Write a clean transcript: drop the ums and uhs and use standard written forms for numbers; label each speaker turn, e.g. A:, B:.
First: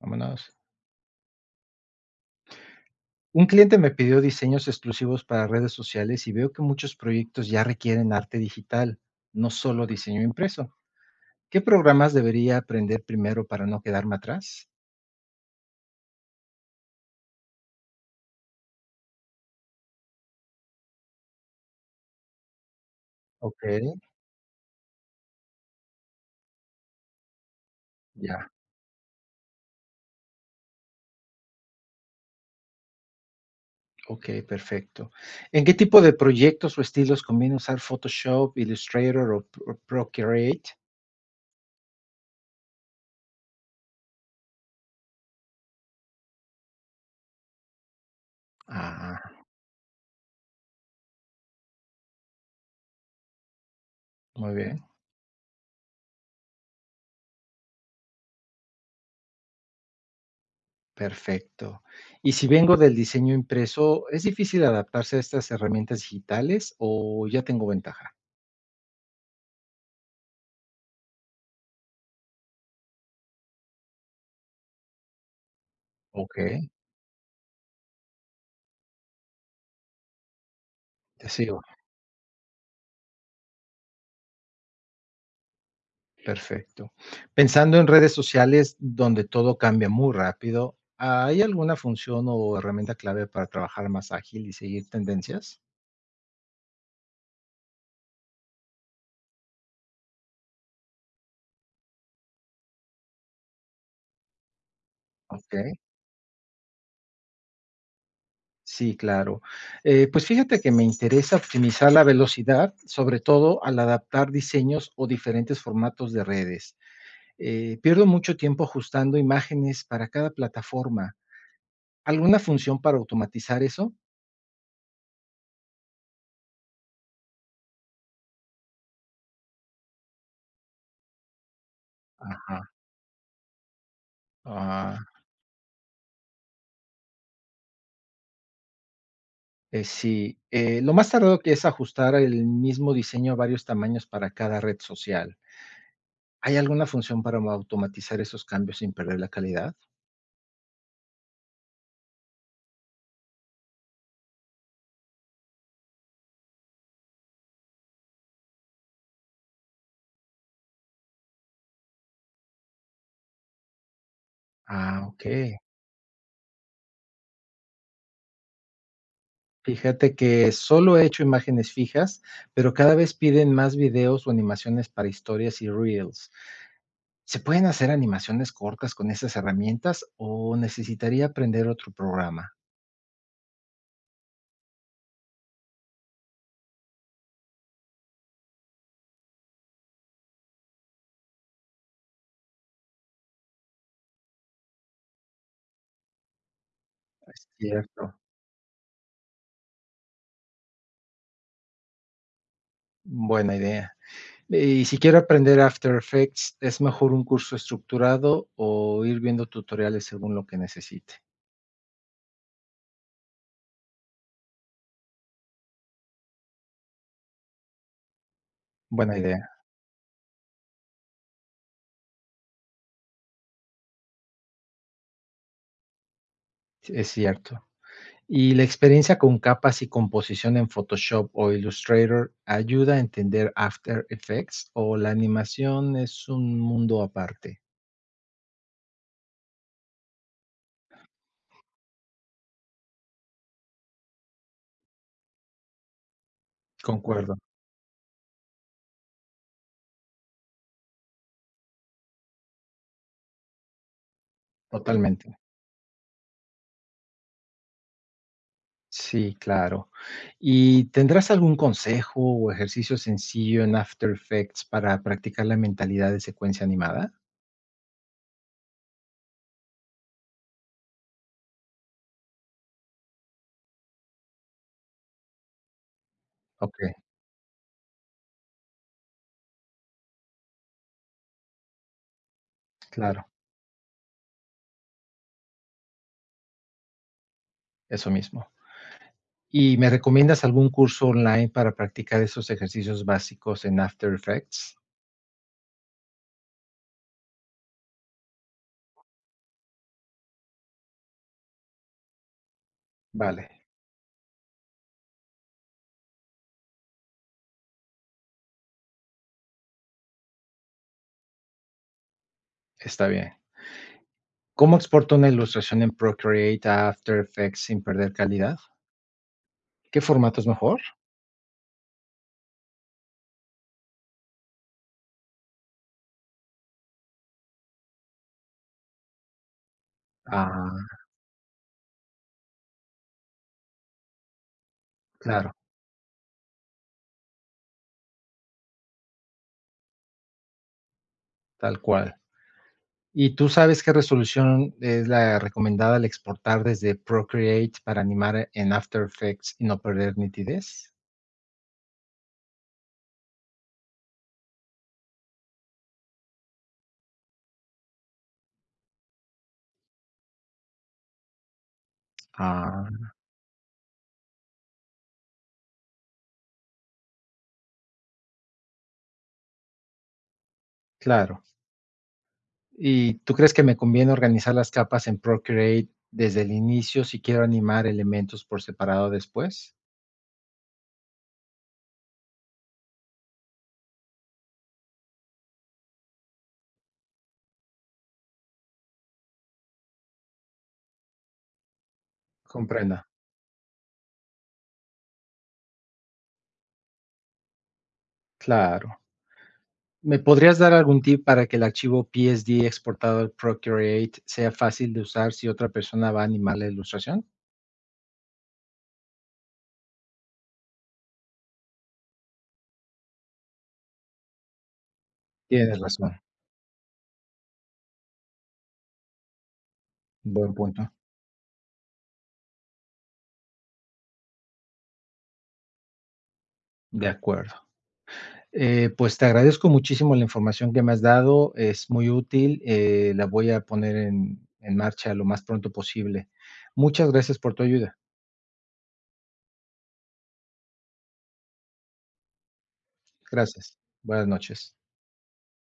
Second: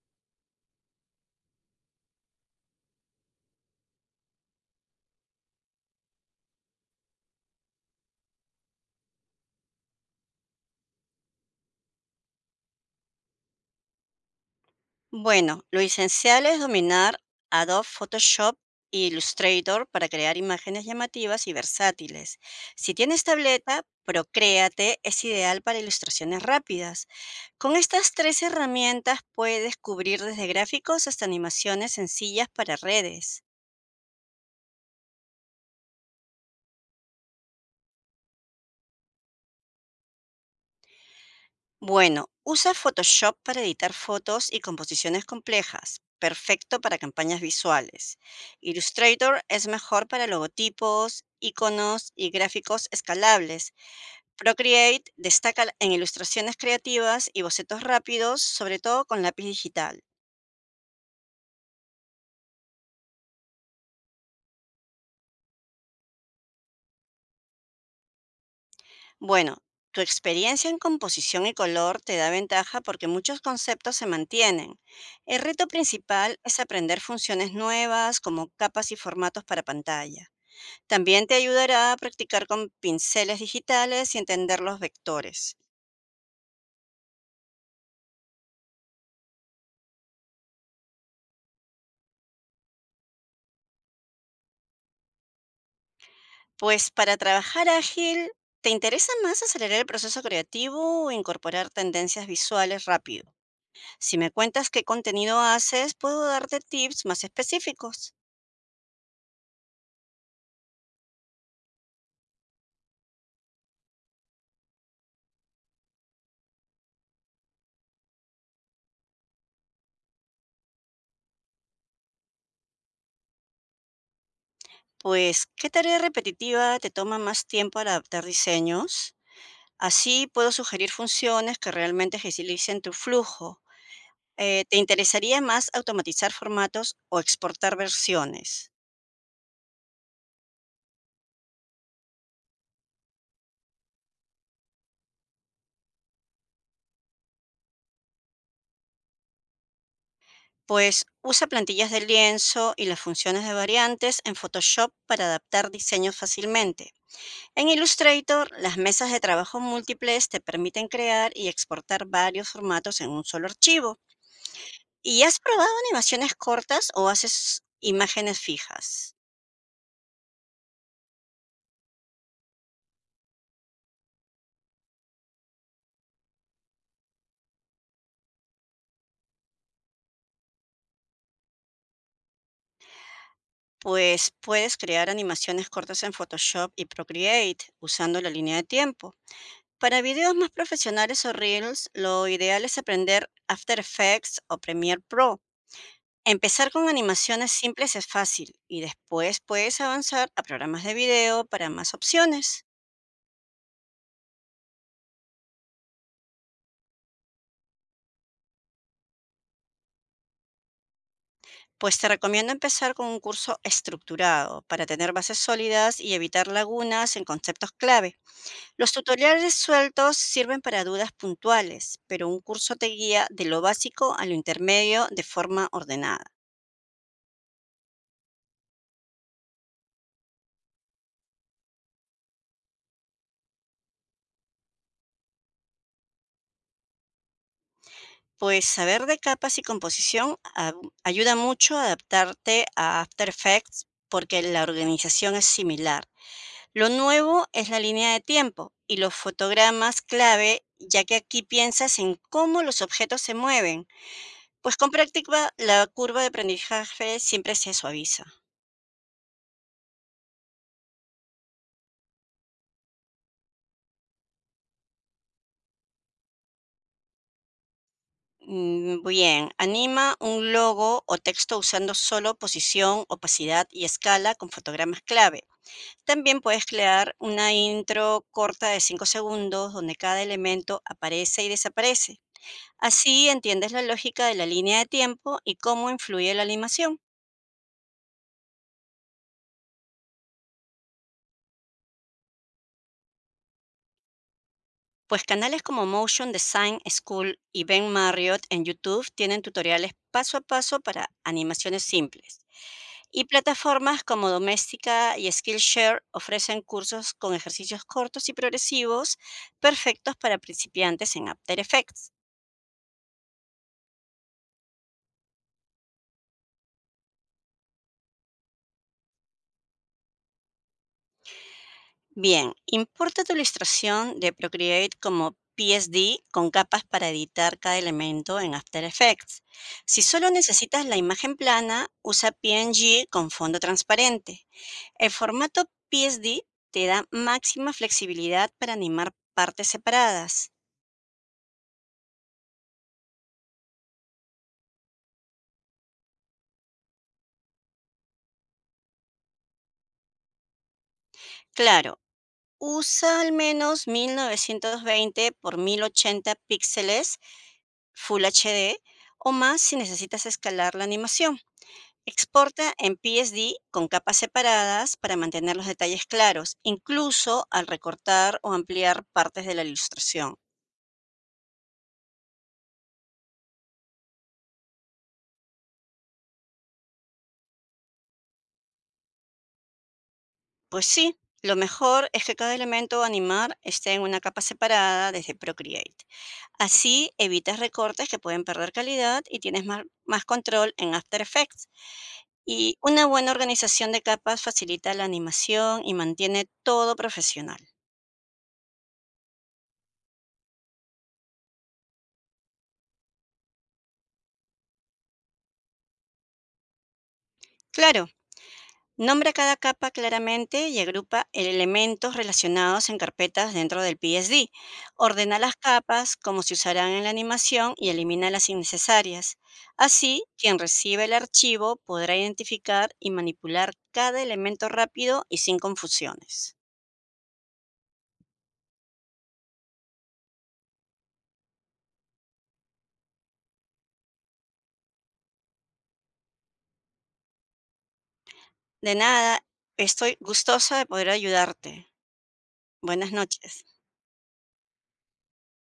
A: Vámonos. Un cliente me pidió diseños exclusivos para redes sociales y veo que muchos proyectos ya requieren arte digital, no solo diseño impreso. ¿Qué programas debería aprender primero para no quedarme atrás?
B: Bueno, lo esencial es dominar Adobe Photoshop e Illustrator para crear imágenes llamativas y versátiles. Si tienes
A: Ok,
B: tableta, Procreate es ideal para ilustraciones rápidas. Con estas tres
A: ya.
B: herramientas puedes cubrir desde gráficos hasta animaciones sencillas para redes.
A: Ok, perfecto. ¿En qué tipo de proyectos o estilos conviene usar Photoshop, Illustrator o Procreate?
B: Bueno, usa Photoshop para editar fotos y composiciones complejas. Perfecto para campañas visuales.
A: Ah,
B: Illustrator es mejor para logotipos, iconos y gráficos escalables.
A: muy bien,
B: Procreate destaca en ilustraciones creativas y bocetos rápidos, sobre todo con lápiz digital.
A: perfecto. Y si vengo del diseño impreso, ¿es difícil adaptarse a estas herramientas digitales o ya tengo ventaja?
B: Bueno, tu experiencia en composición y color te da ventaja porque muchos conceptos se mantienen. El reto
A: Ok.
B: principal es aprender funciones nuevas como capas y formatos para pantalla. También
A: Te
B: te
A: sigo,
B: ayudará a practicar con pinceles digitales y entender los vectores.
A: perfecto. Pensando en redes sociales donde todo cambia muy rápido, ¿hay alguna función o herramienta clave para trabajar más ágil y seguir tendencias?
B: Pues para trabajar ágil, ¿te interesa más acelerar el proceso creativo o incorporar tendencias visuales rápido? Si me cuentas qué contenido
A: Ok,
B: haces, puedo darte tips más específicos.
A: sí, claro. Pues fíjate que me interesa optimizar la velocidad, sobre todo al adaptar diseños o diferentes formatos de redes. Pierdo mucho tiempo ajustando imágenes para cada plataforma. ¿Alguna función para automatizar eso?
B: Pues, ¿qué tarea repetitiva te toma más tiempo al adaptar diseños? Así puedo sugerir funciones que realmente
A: Ajá.
B: agilicen tu flujo. ¿Te
A: Ah,
B: interesaría más automatizar formatos o exportar versiones?
A: Sí, lo más tardado que es ajustar el mismo diseño a varios tamaños para cada red social. ¿Hay alguna función para automatizar esos cambios sin perder la calidad?
B: Pues usa plantillas de lienzo y las funciones de variantes en Photoshop para adaptar diseños fácilmente. En Illustrator, las mesas de trabajo múltiples te permiten crear y exportar varios formatos en un solo archivo.
A: Ah,
B: ¿Y
A: ok.
B: has probado animaciones cortas o haces imágenes fijas?
A: Fíjate que solo he hecho imágenes fijas, pero cada vez piden más videos o animaciones para historias y reels. ¿Se pueden hacer animaciones cortas con esas herramientas o necesitaría aprender otro programa?
B: Pues puedes crear animaciones cortas en Photoshop y Procreate usando la línea de tiempo. Para videos más profesionales o reels, lo ideal es aprender After Effects o Premiere Pro. Empezar con
A: Es
B: animaciones simples es
A: cierto.
B: fácil y después puedes avanzar a programas de video para más opciones.
A: Buena idea. Y si quiero aprender After Effects, ¿es mejor un curso estructurado o ir viendo tutoriales según lo que necesite?
B: Pues te recomiendo empezar con un curso estructurado para tener bases sólidas y evitar lagunas en conceptos clave. Los
A: Buena idea,
B: tutoriales sueltos sirven para dudas puntuales, pero un curso te guía de lo básico a lo intermedio de forma ordenada.
A: es cierto. Y la experiencia con capas y composición en Photoshop o Illustrator ayuda a entender After Effects o la animación es un mundo aparte.
B: Pues saber de capas y composición ayuda mucho a adaptarte a After Effects porque la organización es similar. Lo
A: Concuerdo,
B: nuevo es la línea de tiempo y los fotogramas clave, ya que aquí piensas en cómo los objetos se mueven. Pues con
A: totalmente.
B: práctica la curva de aprendizaje siempre se suaviza.
A: Sí, claro. ¿Y tendrás algún consejo o ejercicio sencillo en After Effects para practicar la mentalidad de secuencia animada?
B: Bien, anima un logo o texto usando solo posición, opacidad y escala con fotogramas clave. También puedes
A: Ok,
B: crear una intro corta de 5 segundos donde cada elemento aparece y desaparece.
A: claro.
B: Así entiendes la lógica de la línea de tiempo y cómo influye la animación.
A: Eso mismo. ¿Y me recomiendas algún curso online para practicar esos ejercicios básicos en After Effects?
B: Pues canales como Motion Design School y Ben Marriott en YouTube tienen tutoriales paso a paso para animaciones simples. Y
A: Vale,
B: plataformas como Doméstica y Skillshare ofrecen cursos con ejercicios cortos y progresivos perfectos para principiantes en After Effects.
A: está bien. ¿Cómo exporto una ilustración en Procreate a After Effects sin perder calidad? ¿Qué formato es mejor?
B: Bien, importa tu ilustración de Procreate como PSD con capas para editar cada elemento en After Effects. Si solo necesitas
A: Ah,
B: la imagen plana, usa PNG con fondo transparente. El
A: claro,
B: formato PSD te da máxima flexibilidad para animar partes separadas.
A: tal cual. ¿Y tú sabes qué resolución es la recomendada al exportar desde Procreate para animar en After Effects y no perder nitidez?
B: Claro, usa al menos 1920 por 1080 píxeles Full HD o más si necesitas escalar la animación. Exporta en
A: Ah,
B: PSD con capas separadas para mantener los detalles claros, incluso al recortar o ampliar partes de la ilustración.
A: claro. ¿Y tú crees que me conviene organizar las capas en Procreate desde el inicio si quiero animar elementos por separado después?
B: Pues sí, lo mejor es que cada elemento a animar esté en una capa separada desde Procreate. Así evitas recortes que pueden perder calidad y tienes más control en After Effects. Y
A: Comprendo,
B: una buena organización de capas facilita la animación y mantiene todo profesional.
A: claro. ¿Me podrías dar algún tip para que el archivo PSD exportado al Procreate sea fácil de usar si otra persona va a animar la ilustración?
B: Claro, nombra cada capa claramente y agrupa elementos relacionados en carpetas dentro del PSD. Ordena las
A: Tienes
B: capas
A: razón,
B: como se usarán en la animación y elimina las innecesarias. Así,
A: buen
B: quien
A: punto.
B: recibe el archivo podrá identificar y manipular cada elemento rápido y sin confusiones.
A: De acuerdo. Pues te agradezco muchísimo la información que me has dado, es muy útil, la voy a poner en marcha lo más pronto posible. Muchas gracias por tu ayuda.
B: De nada, estoy gustosa de poder ayudarte. Buenas noches.
A: Gracias. Buenas noches.